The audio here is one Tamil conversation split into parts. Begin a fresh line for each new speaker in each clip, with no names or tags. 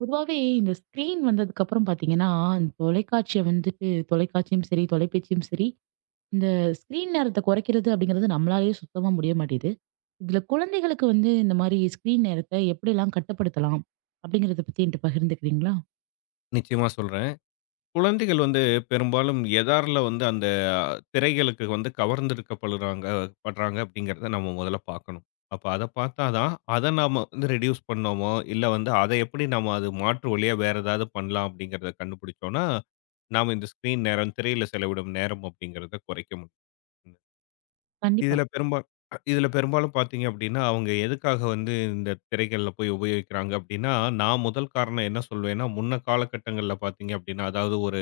பொதுவாவே இந்த ஸ்க்ரீன் வந்ததுக்கப்புறம் பார்த்தீங்கன்னா, இந்த தொலைக்காட்சிய வந்துட்டு தொலைக்காட்சியும் சரி, தொலைபேசியும் சரி, இந்த ஸ்க்ரீன் நேரத்த குறைக்கிறது அப்படிங்கிறது நம்மளாலயே சுத்தமா முடிய மாட்டேது. இதுல குழந்தைகளுக்கு வந்து இந்த மாரி ஸ்க்ரீன் நேரத்த எப்படிலாம் கட்டுப்படுத்தலாம்? அப்படிங்கிறத பத்தி என்ட்ட பகிர்ந்துக்கிறீங்களா?
நிச்சயமா சொல்றேன். குழந்தைகள் வந்து பெரும்பாலும் எதார்ல வந்து அந்த திரைகளுக்கு வந்து கவர்ந்திருக்கப்படுறாங்க அப்படிங்கிறத நம்ம முதல்ல பார்க்கணும். அப்ப அத பார்த்தா தான், அத நாம வந்து ரெடியூஸ் பண்ணோமோ, இல்ல வந்து அத எப்படி நம்ம அது மாற்று வழியா வேற ஏதாவது பண்ணலாம் அப்படிங்கிறத கண்டுபிடிச்சோம்னா, நாம இந்த ஸ்க்ரீன் நேரம், திரையில செலவிடும் நேரம் அப்படிங்கிறத குறைக்க முடியும்.
கண்டிப்பா.
இதுல பெரும்பா இதுல பெரும்பாலும் பார்த்தீங்க அப்படின்னா, அவங்க எதுக்காக வந்து இந்த திரைகள்ல போய் உபயோகிக்கிறாங்க அப்படின்னா, நான் முதல் காரணம் என்ன சொல்வேன்னா, முன்ன காலகட்டங்கள்ல பார்த்தீங்க அப்படின்னா, அதாவது ஒரு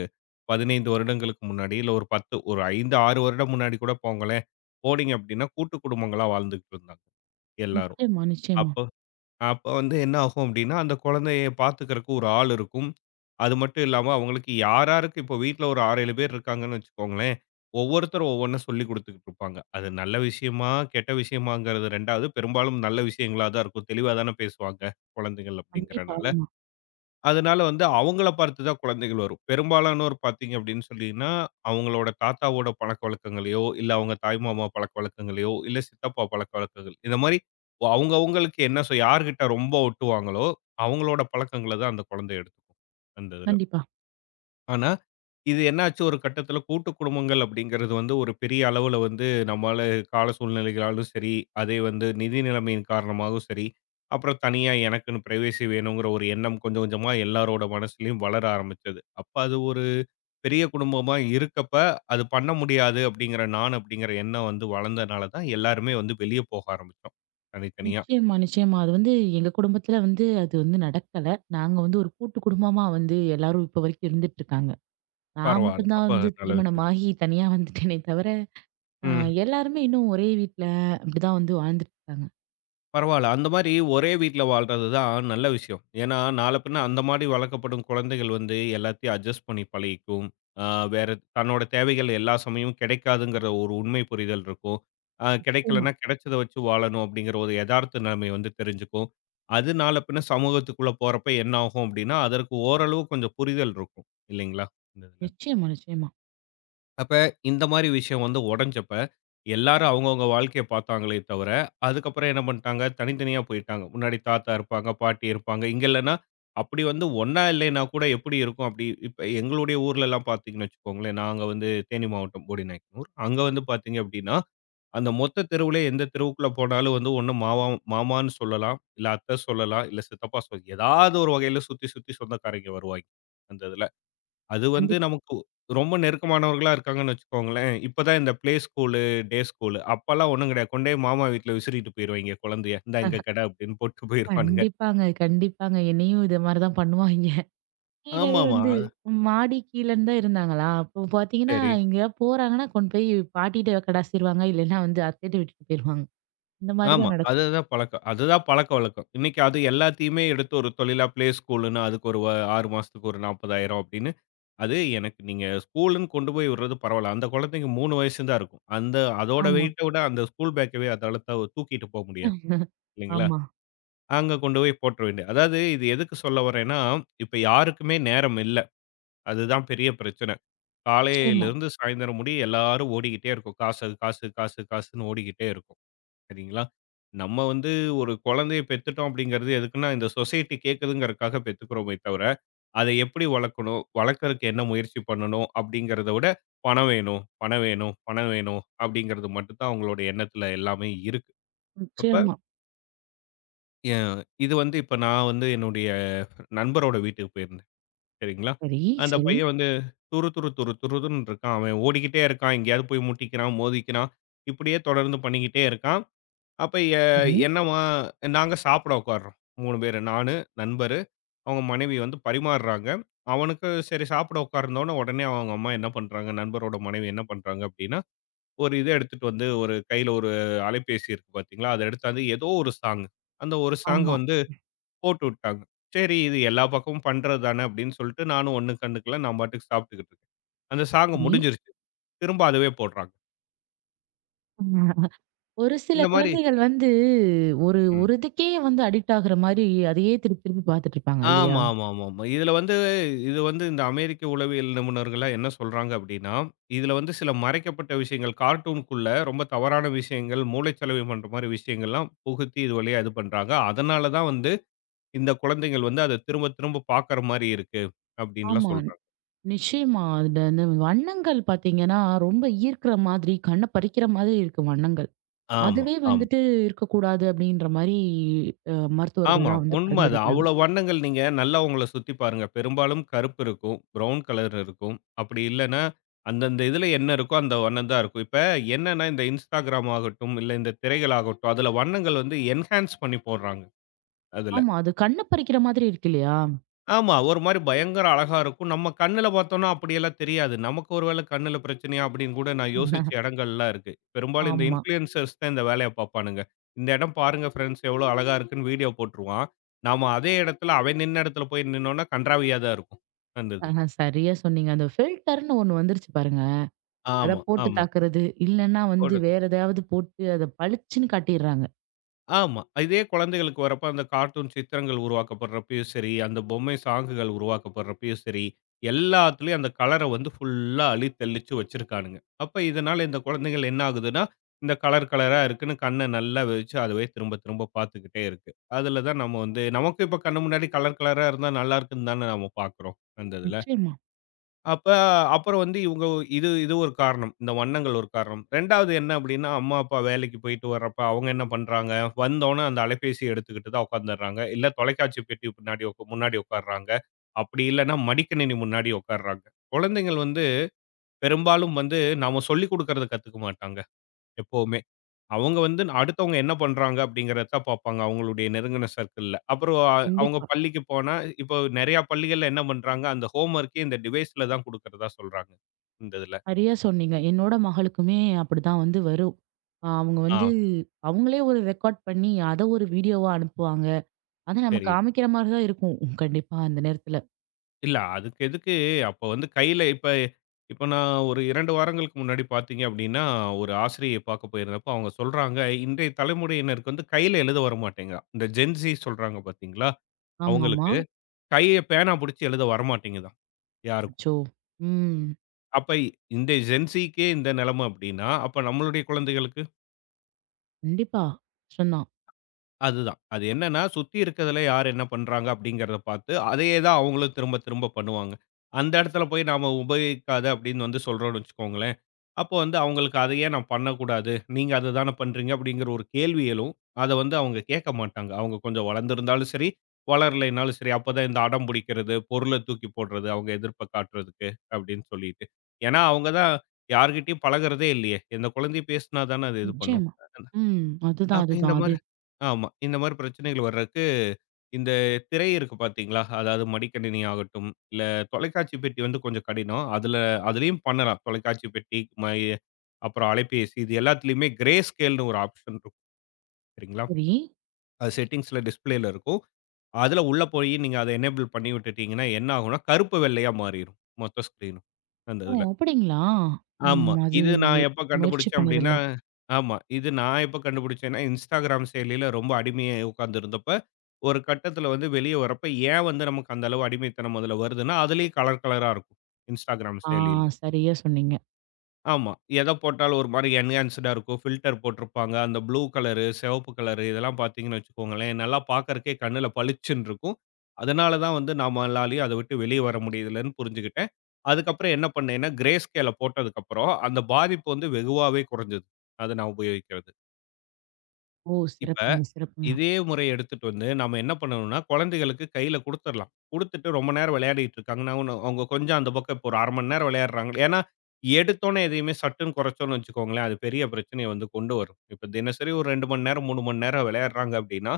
15 வருடங்களுக்கு முன்னாடி, இல்ல ஒரு 10 ஒரு 5, 6 வருடம் முன்னாடி கூட போங்களேன். போனீங்க அப்படின்னா, கூட்டு குடும்பங்களா வாழ்ந்துகிட்டு இருந்தாங்க, எல்லாரும்.
நிச்சயமா, நிச்சயமா.
அப்போ அப்போ வந்து என்ன ஆகும் அப்படின்னா, அந்த குழந்தைய பார்த்துக்கறக்கு ஒரு ஆள் இருக்கும். அது மட்டும் இல்லாம, அவங்களுக்கு யார் யாருக்கு இப்போ வீட்ல ஒரு 6, 7 பேர் இருக்காங்கன்னு வச்சுக்கோங்களேன். ஒவ்வொருத்தரும் ஒவ்வொண்ணு சொல்லிக் குடுத்துக்கிட்டு இருப்பாங்க. அது நல்ல விஷயமா, கெட்ட விஷயமாங்கிறது 2வது. பெரும்பாலும் நல்ல விஷயங்களா தான் இருக்கும். தெளிவா தானே பேசுவாங்க, குழந்தைகள்
கண்டிப்பா.
அப்படிங்கிறனால.
ஆமா.
அதனால வந்து அவங்கள பார்த்து தான் குழந்தைகள் வரும். பெரும்பாலானோர் பார்த்தீங்க அப்படின்னு சொல்லீங்கன்னா, அவங்களோட தாத்தாவோட பழக்கவழக்கங்களையோ, இல்ல அவங்க தாய் மாமா பழக்கவழக்கங்களையோ, இல்ல சித்தப்பா பழக்கவழக்கங்கள் இந்த மாரி அவங்க அவங்களுக்கு என்ன யார்கிட்ட ரொம்ப ஒட்டுவாங்களோ, அவங்களோட பழக்கங்கள தான் அந்த குழந்தை எடுத்துக்கும். அந்த இதுல.
கண்டிப்பா.
ஆனா, இது என்னாச்சு ஒரு கட்டத்தில கூட்டு குடும்பங்கள் அப்படிங்கிறது வந்து ஒரு பெரிய அளவுல வந்து நம்மால கால சூழ்நிலைகளாலும் சரி, அதே வந்து நிதி நிலைமையின் காரணமாகவும் சரி, அப்புறம் தனியா எனக்குன்னு பிரைவசி வேணுங்கிற ஒரு எண்ணம் கொஞ்சம் கொஞ்சமா எல்லாரோட மனசுலயும் வளர ஆரம்பிச்சது. அப்ப அது ஒரு பெரிய குடும்பமா இருக்கப்ப, அது பண்ண முடியாது அப்படிங்கிற நான் அப்படிங்கிற எண்ணம் வந்து வளர்ந்தனால தான் எல்லாருமே வந்து வெளிய போக ஆரம்பிச்சோம். தனித்தனியா.
நிச்சயமா, நிச்சயமா. அது வந்து எங்க குடும்பத்துல வந்து அது வந்து நடக்கல. நாங்க வந்து ஒரு கூட்டு குடும்பமா வந்து எல்லாரும் இப்ப வரைக்கும் இருந்துட்டுருக்காங்க. நான்
பரவால்ல.
மட்டும் தான்
அப்ப
வந்து
நல்ல விஷயம்.
திருமணமாகி தனியா வந்துட்டேனே தவிர, அ
ம்.
எல்லாருமே இன்னும் ஒரே வீட்ல அப்படிதான் வந்து வாழ்ந்துட்டு இருக்காங்க.
பரவால்ல. அந்த மாரி ஒரே வீட்ல வாழ்றது தான் நல்ல விஷயம். ஏன்னா, நாள பின்ன அந்த மாரி வளர்க்கப்படும் குழந்தைகள் வந்து எல்லாத்தையும் அட்ஜஸ்ட் பண்ணி பழகிக்கும். ஆ வேற தன்னோட தேவைகள் எல்லா சமயமும் கிடைக்காதுங்கிற ஒரு உண்மை புரிதல் இருக்கும்.
நிச்சயமா,
கிடைக்கலன்னா, கிடைச்சத வச்சு வாழணும் அப்படிங்கிற ஒரு எதார்த்த நிலைமை வந்து தெரிஞ்சுக்கும். அது நாள பின்ன சமூகத்துக்குள்ள போறப்ப என்ன ஆகும் அப்படின்னா, அதற்கு ஓரளவு கொஞ்சம் புரிதல் இருக்கும். இல்லைங்களா? இந்த இதுல.
நிச்சயமா, நிச்சயமா.
அப்ப இந்த மாரி விஷயம் வந்து உடைஞ்சப்ப, எல்லாரும் அவங்கவங்க வாழ்க்கைய பார்த்தாங்களே தவிர, அதுக்கப்புறம் என்ன பண்ணிட்டாங்க, தனித்தனியா போயிட்டாங்க. முன்னாடி தாத்தா இருப்பாங்க, பாட்டி இருப்பாங்க. இங்க இல்லன்னா, அப்படி வந்து ஒண்ணா இல்லைன்னா கூட எப்படி இருக்கும் அப்படி இப்ப எங்களுடைய ஊர்லலாம் பார்த்தீங்கன்னு வச்சுக்கோங்களேன், நாங்க வந்து தேனி மாவட்டம் போடிநாயக்கனூர். அங்க வந்து பார்த்தீங்க அப்படின்னா, அந்த மொத்த தெருவுல எந்த தெருவுக்குள்ள போனாலும் வந்து ஒண்ணு மாமான்னு சொல்லலாம், இல்ல அத்தை சொல்லலாம், இல்ல சித்தப்பா ஏதாவது ஒரு வகையில சுத்தி சுத்தி சொந்தக்காரங்க வருவாய்ங்க, அந்த இதுல. அது வந்து
கண்டிப்பா.
நமக்கு ரொம்ப நெருக்கமானவர்களா இருக்காங்கன்னு வச்சுக்கோங்களேன். இப்ப தான் இந்த பிளே ஸ்கூலு, டே ஸ்கூலு அப்பல்லாம் ஒண்ணும் கிடையாது. கொண்டு போய் மாமா வீட்ல விசிறிட்டு போயிருவாய்ங்க குழந்தைய. இந்தா இங்க கெட அப்படின்னு போட்டு போயிருவானுங்க.
கண்டிப்பாங்க, கண்டிப்பாங்க. என்னையும் இத மாரி தான் பண்ணுவாய்ங்க. கீழவே
ஆமாமா.
வந்து மாடி கீழன்னு தான் இருந்தாங்களா, அப்போ பார்த்தீங்கன்னா,
சரி.
எங்கேயாவது போறாங்கன்னா கொண்டு போய் பாட்டிட்ட கடாசிருவாங்க. இல்லைன்னா வந்து அத்தைட்ட விட்டுட்டு போயிருவாங்க. இந்த மாரி
ஆமா.
தான் நடக்கும்.
அதுதான் பழக்கம். அதுதான் பழக்கவழக்கம். இன்னைக்கு அது எல்லாத்தையுமே எடுத்து ஒரு தொழிலா பிளே ஸ்கூல்ன்னு அதுக்கு ஒரு 6 மாசத்துக்கு ஒரு 40,000 அப்படின்னு. அது எனக்கு நீங்க ஸ்கூல்ன்னு கொண்டு போய் விடுறது பரவால்ல. அந்த குழந்தைக்கு 3 வயசு தான் இருக்கும். அந்த அதோட
ஆமா.
வெயிட்ட விட அந்த ஸ்கூல் பேக்கவே அதால தூக்கிட்டு போ முடியாது. இல்லைங்களா?
ஆமா.
அங்க கொண்டு போய் போட்டுற வேண்டியது. அதாவது இது எதுக்கு சொல்ல வரேன்னா, இப்ப யாருக்குமே நேரம் இல்ல. அதுதான் பெரிய பிரச்சனை.
நிச்சயமா,
காலையிலிருந்து சாயந்தரம் முடிய எல்லாரும் ஓடிக்கிட்டே இருக்கும். காசு, காசு, காசு, காசுன்னு ஓடிக்கிட்டே இருக்கும். சரிங்களா? நம்ம வந்து ஒரு குழந்தைய பெத்துட்டோம் அப்படிங்கிறது எதுக்குன்னா, இந்த சொசைட்டி கேட்குதுங்கிறதுக்காக பெத்துக்கிறோமே தவிர, அதை எப்படி வளர்க்கணும்? வளர்க்கறக்கு என்ன முயற்சி பண்ணணும்? அப்படிங்கிறத விட பணம் வேணும், பணம் வேணும், பணம் வேணும் அப்படிங்கிறது மட்டும் தான் அவங்களோட எண்ணத்துல எல்லாமே இருக்கு. அப்ப
நிச்சயமா.
எ இது வந்து இப்ப நான் வந்து என்னுடைய நண்பரோட வீட்டுக்கு போயிருந்தேன். சரிங்களா?
சரி,
அந்த
சரி.
பையன் வந்து துரு துரு துரு துருன்னு இருக்கான். அவன் ஓடிக்கிட்டே இருக்கான். எங்கேயாவது போய் முட்டிக்கிறான், மோதிக்கிறான். இப்படியே தொடர்ந்து பண்ணிக்கிட்டே இருக்கான். அப்ப எ
சரி.
என்னவா நாங்க சாப்பிட உட்கார்றோம். 3 பேரு. நானு, நண்பரு, அவங்க மனைவி வந்து பரிமாறுறாங்க. அவனுக்கு சரி சாப்பிட உட்கார்ந்தோன உடனே அவங்க அம்மா என்ன பண்றாங்க, நண்பரோட மனைவி என்ன பண்றாங்க அப்படின்னா, ஒரு இத எடுத்துட்டு வந்து ஒரு கையில ஒரு அலைபேசி இருக்கு பார்த்தீங்களா, அத எடுத்தாந்து ஏதோ ஒரு சாங். அந்த ஒரு சாங்
ஆமா.
வந்து போட்டு விட்டாங்க. சரி இது எல்லா பக்கமும் பண்றது தானே அப்படின்னு சொல்லிட்டு நானும் ஒண்ணும் கண்டுக்கல. நான் பாட்டுக்கு சாப்பிட்டுக்கிட்டு இருக்கேன். அந்த சாங் முடிஞ்சிருச்சு. திரும்ப அதுவே போடுறாங்க.
சரி. ஒரு சில
இந்த மாரி
குழந்தைகள் வந்து ஒரு
ம்.
ஒரு இதுக்கே வந்து அடிக்ட் ஆகுற மாரி, அதையே திருப்பி திருப்பி பார்த்துட்டு இருப்பாங்க இல்லையா?
ஆமா, ஆமா, ஆமா, ஆமா. இதுல வந்து இது வந்து இந்த அமெரிக்க உளவியல் நிபுணர்கள்லாம் என்ன சொல்றாங்க அப்படின்னா, இதுல வந்து சில மறைக்கப்பட்ட விஷயங்கள் கார்ட்டூனுக்குள்ள ரொம்ப தவறான விஷயங்கள், மூளைச்சலவை பண்ற மாரி விஷயங்கள்லாம் புகுத்தி இது வழியா இது பண்றாங்க. அதனால தான் வந்து இந்த குழந்தைகள் வந்து அத திரும்ப திரும்ப பார்க்குற மாரி இருக்கு அப்படின்லாம்
ஆமா.
சொல்றாங்க.
நிச்சயமா. அதுல அந்த வண்ணங்கள் பார்த்தீங்கன்னா, ரொம்ப ஈர்க்கிற மாதிரி, கண்ண பறிக்கிற மாதிரி இருக்கு வண்ணங்கள்.
ஆமா,
அதுவே
ஆமா.
வந்துட்டு இருக்கக்கூடாது அப்படின்ற மாரி அ
ஆமா,
மருத்துவர்கள்லாம் வந்து
உண்ம அது.
பரிந்துரைக்கிறாங்க.
அவ்ளோ வண்ணங்கள் நீங்க நல்லா உங்கள சுத்தி பாருங்க. பெரும்பாலும் கருப்பு இருக்கும், ப்ரவுன் கலர் இருக்கும். அப்படி இல்லன்னா, அந்தந்த இதுல என்ன இருக்கோ அந்த வண்ணம் தான் இருக்கும். இப்ப என்னன்னா இந்த Instagram ஆகட்டும், இல்ல இந்த திரைகள் ஆகட்டும், அதுல வண்ணங்கள் வந்து என்ஹான்ஸ் பண்ணி போடுறாங்க அதுல.
ஆமா. அது கண்ண பறிக்கிற மாதிரி இருக்கு இல்லையா?
ஆமா. ஒரு மாரி பயங்கர அழகா இருக்கும். நம்ம கண்ணுல பார்த்தோம்னா அப்படியெல்லாம் தெரியாது. நமக்கு ஒரு வேள கண்ணுல பிரச்சனையா அப்படின்னு கூட நான் யோசிச்ச இடங்கள்லாம் இருக்கு. பெரும்பாலும் இந்த
ஆமா.
இன்ஃப்ளூயன்சர்ஸ் தான் இந்த வேலைய பார்ப்பானுங்க. இந்த இடம் பாருங்க ஃபிரெண்ட்ஸ் எவ்வளோ அழகா இருக்குன்னு வீடியோ போட்டுருவான். நாம அதே இடத்துல அவன் நின்ன இடத்துல போய் நின்னோம்னா கண்றாவியா தான் இருக்கும். அந்த இது.
ஆஹ சரியா சொன்னீங்க. அந்த ஃபில்டர்ன்னு ஒண்ணு வந்துருச்சு பாருங்க. அத
ஆமா,
போட்டு
ஆமா.
தாக்குறது. இல்லன்னா வந்து
ஒரு
வேற எதாவது போட்டு அத பளிச்சுன்னு காட்டிர்றாங்க.
ஆமா. இதே குழந்தைகளுக்கு வரப்ப அந்த கார்ட்டூன் சித்திரங்கள் உருவாக்கப்படுறப்பயும் சரி, அந்த பொம்மை சாங்குகள் உருவாக்கப்படுறப்பயும் சரி, எல்லாத்துலயும் அந்த கலர வந்து ஃபுல்லா அழித்தெளிச்சு வச்சிருக்கானுங்க. அப்ப இதனால இந்த குழந்தைகள் என்ன ஆகுதுன்னா, இந்த கலர் கலரா இருக்குன்னு கண்ண நல்லா வச்சு அதுவே திரும்ப திரும்ப பார்த்துக்கிட்டே இருக்கு. அதுல தான் நம்ம வந்து நமக்கு இப்ப கண்ணு முன்னாடி கலர் கலரா இருந்தா நல்லாருக்குன்னு தானே நம்ம பார்க்குறோம், அந்த இதுல.
நிச்சயமா.
அப்ப அப்புறம் வந்து இவங்க இது இது ஒரு காரணம். இந்த வண்ணங்கள் ஒரு காரணம். 2வது என்ன அப்டின்னா, அம்மா, அப்பா வேலைக்கு போயிட்டு வர்றப்ப அவங்க என்ன பண்றாங்க, வந்தோன அந்த அலைபேசிய எடுத்துக்கிட்டு தான் உட்காந்துர்றாங்க. இல்ல தொலைக்காட்சி பெட்டி பின்னாடி முன்னாடி உட்கார்றாங்க. அப்டி இல்லன்னா மடிக்கணினி முன்னாடி உட்கார்றாங்க. குழந்தைகள் வந்து பெரும்பாலும் வந்து நாம சொல்லிக் குடுக்கறத கத்துக்க மாட்டாங்க எப்பவுமே. அவங்க வந்து அடுத்தவங்க என்ன பண்றாங்க அப்படிங்கிறத தான் பார்ப்பாங்க அவங்களுடைய நெருங்கின சர்க்கிள்ல. அப்புறம் அவங்க
கண்டிப்பா.
பள்ளிக்கு போனா, இப்போ நெறைய பள்ளிகள்ல என்ன பண்றாங்க, அந்த ஹோம் ஒர்க்கே இந்த டிவைஸ்ல தான் குடுக்கிறதா சொல்றாங்க. இந்த இதுல.
சரியா சொன்னீங்க. என்னோட மகளுக்குமே அப்படிதான் வந்து வரும். அவங்க
ஆ
வந்து அவங்களே ஒரு ரெக்கார்ட் பண்ணி, அத ஒரு வீடியோவா அனுப்புவாங்க. அத நம்ம
சரி.
காமிக்கிற மாரி தான் இருக்கும். கண்டிப்பா அந்த நேரத்துல.
இல்ல அதுக்கு எதுக்கு அப்ப வந்து கையில இப்ப இப்ப நான் ஒரு 2 வாரங்களுக்கு முன்னாடி பார்த்தீங்க அப்படின்னா, ஒரு ஆசிரியை பார்க்க போயிருந்தப்போ அவங்க சொல்றாங்க, இன்றைய தலைமுறையினருக்கு வந்து கையில எழுத வரமாட்டேங்குதாம். இந்த ஜென்ஸி சொல்றாங்க பார்த்தீங்களா?
ஆமாமா.
அவங்களுக்கு கைய பேனா புடிச்சு எழுத வரமாட்டேங்குதாம் யாருக்கும்.
அச்சோ! ம்.
அப்ப இந்த ஜென்ஸிக்கே இந்த நிலைமை அப்படின்னா, அப்ப நம்மளுடைய குழந்தைகளுக்கு
கண்டிப்பா. கஷ்டம்தான்.
அதுதான். அது என்னன்னா, சுத்தி இருக்கிறதுல யார் என்ன பண்றாங்க அப்படிங்கிறத பார்த்து, அதையே தான் அவங்களும் திரும்ப திரும்ப பண்ணுவாங்க. அந்த இடத்துல போய் நாம உபயோகிக்காத அப்படின்னு வந்து சொல்றோம்னு வச்சுக்கோங்களேன். அப்போ வந்து அவங்களுக்கு "அத ஏன் நான் பண்ணக்கூடாது? நீங்க அத தான பண்றீங்க" அப்படிங்கிற ஒரு கேள்வி எழும். அத வந்து அவங்க கேட்க மாட்டாங்க. அவங்க கொஞ்சம் வளர்ந்திருந்தாலும் சரி, வளரலைனாலும் சரி. அப்பதான் இந்த அடம் பிடிக்கிறது, பொருள தூக்கி போடுறது, அவங்க எதிர்ப்ப காட்டுறதுக்கு அப்படின்னு சொல்லிட்டு. ஏன்னா, அவங்க தான் யார்கிட்டயும் பழகுறதே இல்லையே! இந்த குழந்தை பேசுனா தானே அது இது பண்ணும்.
நிச்சயமா. ம். அதுதான்,
அப்ப இந்த
அதுதான். அது
மாரி ஆமா. இந்த மாரி பிரச்சனைகள் வர்றதுக்கு இந்த திரை இருக்கு பார்த்தீங்களா? அதாவது மடிக்கணினி ஆகட்டும், இல்ல தொலைக்காட்சி பெட்டி வந்து கொஞ்சம் கடினம். அதுல அதுலயும் பண்ணலாம். தொலைக்காட்சி பெட்டி, அப்புறம் அலைபேசி இது எல்லாத்துலயுமே கிரே ஸ்கேல்னு ஒரு ஆப்ஷன் இருக்கும் சரிங்களா?
சரி.
அது செட்டிங்ஸ்ல டிஸ்ப்ளேல இருக்கும். அதுல உள்ள போயி நீங்க அத எனேபிள் பண்ணி விட்டுட்டீங்கன்னா, என்ன ஆகும்னா, கருப்பு வெள்ளையா மாறிரும் மொத்த ஸ்க்ரீனும் அந்த
ஓ!
இதுல.
அப்படிங்களா?
ஆமா.
ம். அது
இது நான்
எ-
எப்ப
முயற்சி
கண்டுபிடிச்சேன் அப்படின்னா,
பண்ணதில்ல.
ஆமா. இது நான் எப்ப கண்டுபிடிச்சேன்னா, Instagram செயலியில ரொம்ப அடிமையா உட்கார்ந்திருந்தப்ப, ஒரு கட்டத்தில வந்து வெளிய வரப்ப, ஏன் வந்து நமக்கு அந்த அளவு அடிமைத்தனம் முதல்ல வருதுன்னா, அதிலேயும் கலர் கலரா இருக்கும். Instagram
ஆ
செயலியில.
சரியா சொன்னீங்க.
ஆமா. எத போட்டாலும் ஒரு மாரி என்ஹான்ஸ்டா இருக்கும். ஃபில்டர் போட்டிருப்பாங்க. அந்த ப்ளூ கலரு, சிவப்பு கலரு இதெல்லாம் பார்த்தீங்கன்னு வச்சுக்கோங்களேன், நல்லா பார்க்கறக்கே கண்ணுல பளிச்சுன்னு இருக்கும். அதனால தான் வந்து நம்மளாலயும் அத விட்டு வெளிய வர முடியலன்னு புரிஞ்சுகிட்டேன். அதுக்கப்புறம் என்ன பண்ணேன்னா, கிரே ஸ்கேல போட்டதுக்கப்புறம், அந்த பாதிப்பு வந்து வெகுவாவே குறைஞ்சது. அத நான் உபயோகிக்கிறது.
ஓ!
இப்ப
சிறப்புங்க, சிறப்புங்க.
இதே முறைய எடுத்துட்டு வந்து நாம என்ன பண்ணணும்னா, குழந்தைகளுக்கு கையில குடுத்துறலாம். குடுத்துட்டு ரொம்ப நேரம் விளையாடிட்டு இருக்காங்கன்னா, ஒண்ணு அவங்க கொஞ்சம் அந்த பக்கம் இப்போ ஒரு 1/2 மணி நேரம் விளையாடுறாங்க. ஏன்னா, எடுத்தோனே எதையுமே சட்டுன்னு குறைச்சோம்னு வச்சுக்கோங்களேன், அது பெரிய பிரச்சனைய வந்து கொண்டு வரும். இப்ப தினசரி ஒரு 2 மணி நேரம், 3 மணி நேரம் விளையாடுறாங்க அப்படின்னா,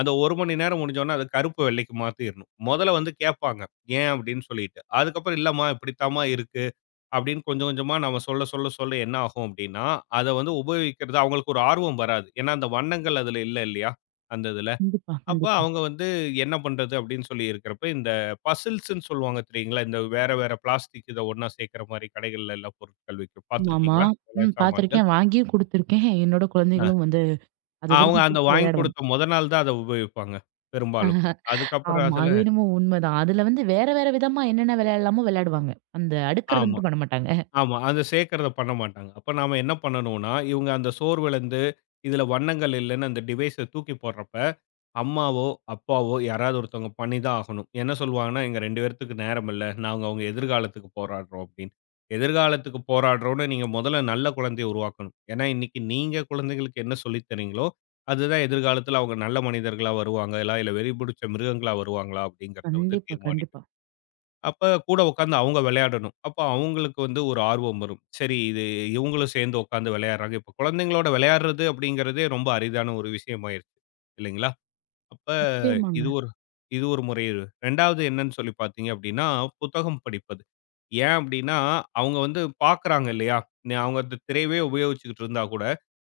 அந்த 1 மணி நேரம் முடிஞ்சோனே அது கருப்பு, வெள்ளைக்கு மாத்திரணும். முதல்ல வந்து கேட்பாங்க. ஏன் அப்படின்னு சொல்லிட்டு. அதுக்கப்புறம் இல்லம்மா இப்படித்தாம்மா இருக்கு. அப்படின்னு கொஞ்சம் கொஞ்சமா நம்ம சொல்ல சொல்ல சொல்ல என்ன ஆகும் அப்படின்னா, அத வந்து உபயோகிக்கிறது அவங்களுக்கு ஒரு ஆர்வம் வராது. ஏன்னா அந்த வண்ணங்கள் அதுல இல்ல இல்லையா? அந்த இதுல.
கண்டிப்பா,
அப்ப
கண்டிப்பா.
அவங்க வந்து என்ன பண்றது அப்படின்னு சொல்லி இருக்கிறப்ப, இந்த பசில்ஸ்ன்னு சொல்லுவாங்க தெரியுங்களா? இந்த வேற வேற பிளாஸ்டிக் இத ஒண்ணா சேர்க்கிற மாரி கடைகள்ல எல்லாம் பொருட்கள் விக்கும்.
ஆமாமா.
பார்த்துருக்கீங்களா? விலை
ம்.
சாமான்கள்.
பார்த்துருக்கேன். வாங்கியும் குடுத்துருக்கேன். என்னோட
அ
குழந்தைகளும் வந்து அத
அவங்க அந்த
விருப்பப்பட்டு
வாங்கி
விளையாடுவாங்க.
கொடுத்த மொத நாள் தான் அத உபயோகிப்பாங்க பெரும்பாலும். அதுக்கப்புறம்
ஆமா.
அதுல
அது என்னமோ உண்மதான். அதுல வந்து வேற வேற விதமா என்னென்ன விளையாடலாமோ விளையாடுவாங்க. அந்த அடுக்குறத
ஆமா.
மட்டும் பண்ண மாட்டாங்க.
ஆமா. அத சேர்க்கிறத பண்ண மாட்டாங்க. அப்ப நாம என்ன பண்ணணும்னா, இவங்க அந்த சோர்விலருந்து இதுல வண்ணங்கள் இல்லன்னு அந்த டிவைஸ தூக்கி போடுறப்ப, அம்மாவோ, அப்பாவோ யாராவது ஒருத்தவங்க பண்ணி தான் ஆகணும். என்ன சொல்லுவாங்கன்னா, "எங்க 2 பேர்த்துக்கு நேரம் இல்ல. நாங்க அவங்க எதிர்காலத்துக்கு போராடுறோம்" அப்படின்னு. எதிர்காலத்துக்கு போராடுறோம்னு நீங்க முதல்ல நல்ல குழந்தைய உருவாக்கணும். ஏன்னா, இன்னைக்கு நீங்க குழந்தைகளுக்கு என்ன சொல்லி தர்றீங்களோ, அதுதான் எதிர்காலத்துல அவங்க நல்ல மனிதர்களா வருவாங்களா, இல்ல வெறி பிடிச்ச மிருகங்களா வருவாங்களா அப்படிங்கிறத வந்து
கண்டிப்பா,
தீர்மானிக்கும்.
கண்டிப்பா.
அப்ப கூட உட்காந்து அவங்க விளையாடணும். அப்ப அவங்களுக்கு வந்து ஒரு ஆர்வம் வரும். சரி இது இவங்களும் சேர்ந்து உட்காந்து விளையாடுறாங்க. இப்ப குழந்தைங்களோட விளையாடுறது அப்படிங்கிறதே ரொம்ப அரிதான ஒரு விஷயம் ஆயிருச்சு. இல்லைங்களா? அப்ப
நிச்சயமாங்க.
இது ஒரு இது ஒரு முறை இரு. 2வது என்னன்னு சொல்லி பார்த்தீங்க அப்படின்னா, புத்தகம் படிப்பது. ஏன் அப்படின்னா, அவங்க வந்து பார்க்குறாங்க இல்லையா? அவங்க அந்த திரையவே உபயோகிச்சுக்கிட்டு இருந்தா கூட,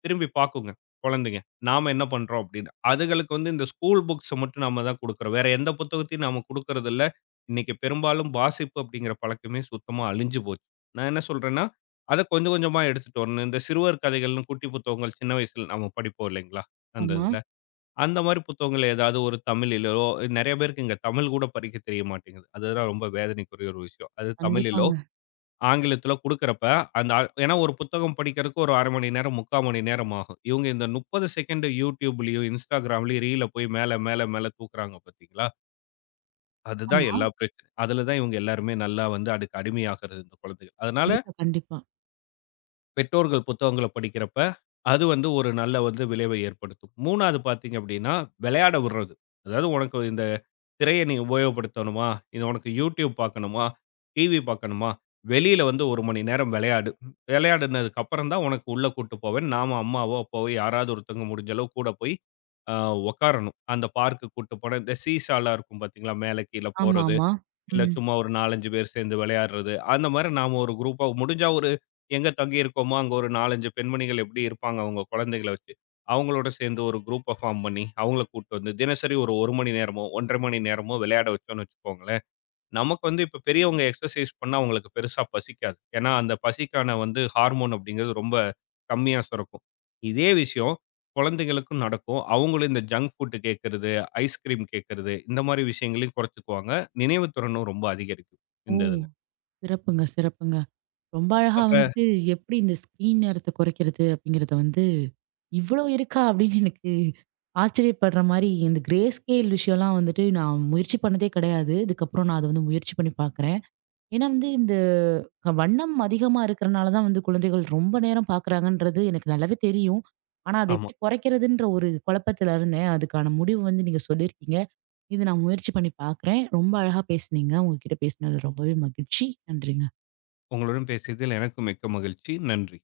திரும்பி பார்க்குங்க குழந்தைங்க. நாம என்ன பண்றோம் அப்படின்னு. அதுகளுக்கு வந்து இந்த ஸ்கூல் புக்ஸ மட்டும் நாம தான் குடுக்குறோம். வேற எந்த புத்தகத்தையும் நாம குடுக்குறதில்ல. இன்னைக்கு பெரும்பாலும் வாசிப்பு அப்படிங்கிற பழக்கமே சுத்தமா அழிஞ்சு போச்சு. நான் என்ன சொல்றேன்னா, அத கொஞ்சம் கொஞ்சமா எடுத்துட்டு வரணும். இந்த சிறுவர் கதைகள்னு குட்டி புத்தகங்கள் சின்ன வயசுல நாம படிப்போம் இல்லைங்களா? அந்த
ஆமா.
இதுல. அந்த மாரி புத்தகங்கள் ஏதாவது ஒரு தமிழிலோ நெறைய பேருக்கு இங்க தமிழ் கூட படிக்க தெரிய மாட்டேங்குது. அதுதான் ரொம்ப வேதனைக்குரிய ஒரு விஷயம். அது தமிழிலோ,
கண்டிப்பாங்க.
ஆங்கிலத்திலோ குடுக்குறப்ப அந்த ஏன்னா ஒரு புத்தகம் படிக்கிறதுக்கு ஒரு 1/2 மணி நேரம், 3/4 மணி நேரம் ஆகும். இவங்க இந்த 30 செகண்ட் YouTubeலயும், Instagramலயும் ரீல போய் மேல, மேல, மேல தூக்குறாங்க பார்த்தீங்களா? அதுதான்
ஆமா.
எல்லா பிரச்சனையும். அதுல தான் இவங்க எல்லாருமே நல்லா வந்து அதுக்கு அடிமையாகுறது இந்த குழந்தைகள். அதனால
கண்டிப்பா, கண்டிப்பா.
பெற்றோர்கள் புத்தகங்கள படிக்கிறப்ப, அது வந்து ஒரு நல்ல வந்து விளைவை ஏற்படுத்தும். 3வது பார்த்தீங்க அப்படின்னா, விளையாட விடுறது. அதாவது உனக்கு இந்த திரைய நீ உபயோகப்படுத்தணுமா? இது உனக்கு YouTube பார்க்கணுமா? டிவி பார்க்கணுமா? வெளியில வந்து 1 மணி நேரம் விளையாடு. விளையாடுனதுக்கு அப்புறம் தான் உனக்கு உள்ள கூட்டு போவேன். நாம அம்மாவோ, அப்பாவோ யாராவது ஒருத்தவங்க முடிஞ்ச அளவு கூட போய் அ உட்காரணும். அந்த பார்க்குக்கு கூட்டு போனா, இந்த சீசாலாம் இருக்கும் பார்த்தீங்களா? மேல கீழ
ஆமா,
போறது.
ஆமா.
இல்ல
ம்.
சும்மா ஒரு 4, 5 பேர் சேர்ந்து விளையாடுறது. அந்த மாரி நாம ஒரு குரூப்பா முடிஞ்சா ஒரு எங்க தங்கியிருக்கோமோ, அங்க ஒரு 4, 5 பெண்மணிகள் எப்படி இருப்பாங்க அவங்க குழந்தைகள வச்சு, அவங்களோட சேர்ந்து ஒரு குரூப்ப ஃபார்ம் பண்ணி, அவங்கள கூட்டு வந்து தினசரி ஒரு 1 மணி நேரமோ, 1 1/2 மணி நேரமோ விளையாட வச்சோம்னு வச்சுக்கோங்களேன். நமக்கு வந்து இப்ப பெரியவங்க எக்ஸர்சைஸ் பண்ணா அவங்களுக்கு பெருசா பசிக்காது. ஏன்னா, அந்த பசிக்கான வந்து ஹார்மோன் அப்படிங்கிறது ரொம்ப கம்மியா சுரக்கும். இதே விஷயம் குழந்தைகளுக்கும் நடக்கும். அவங்களும் இந்த ஜங்க் ஃபுட் கேட்கறது, ஐஸ்கிரீம் கேட்கறது இந்த மாரி விஷயங்களையும் குறைச்சுக்குவாங்க. நினைவு திறனும் ரொம்ப அதிகரிக்கும்
ஓ!
இந்த இதுல.
சிறப்புங்க, சிறப்புங்க. ரொம்ப அழகா
அப்ப
வந்துட்டு எப்படி இந்த ஸ்க்ரீன் நேரத்த குறைக்கிறது அப்படிங்கிறத வந்து இவ்வளோ இருக்கா? அப்படின்னு எனக்கு ஆச்சரியப்படுற மாரி, இந்த கிரே ஸ்கேல் விஷயம்லாம் வந்துட்டு நான் முயற்சி பண்ணதே கிடையாது. இதுக்கப்புறம் நான் அத வந்து முயற்சி பண்ணி பார்க்குறேன். ஏன்னா வந்து இந்த வண்ணம் அதிகமா இருக்கிறனால தான் வந்து குழந்தைகள் ரொம்ப நேரம் பார்க்குறாங்கன்றது எனக்கு நல்லாவே தெரியும். ஆனா, அத
ஆமா.
எப்படி குறைக்கிறதுன்ற ஒரு குழப்பத்துல இருந்தேன். அதுக்கான முடிவு வந்து நீங்க சொல்லியிருக்கீங்க. இது நான் முயற்சி பண்ணி பார்க்குறேன். ரொம்ப அழகா பேசுனீங்க. உங்ககிட்ட பேசினது ரொம்பவே மகிழ்ச்சி. நன்றிங்க.
உங்களுடன் பேசியதில் எனக்கும் மிக்க மகிழ்ச்சி. நன்றி.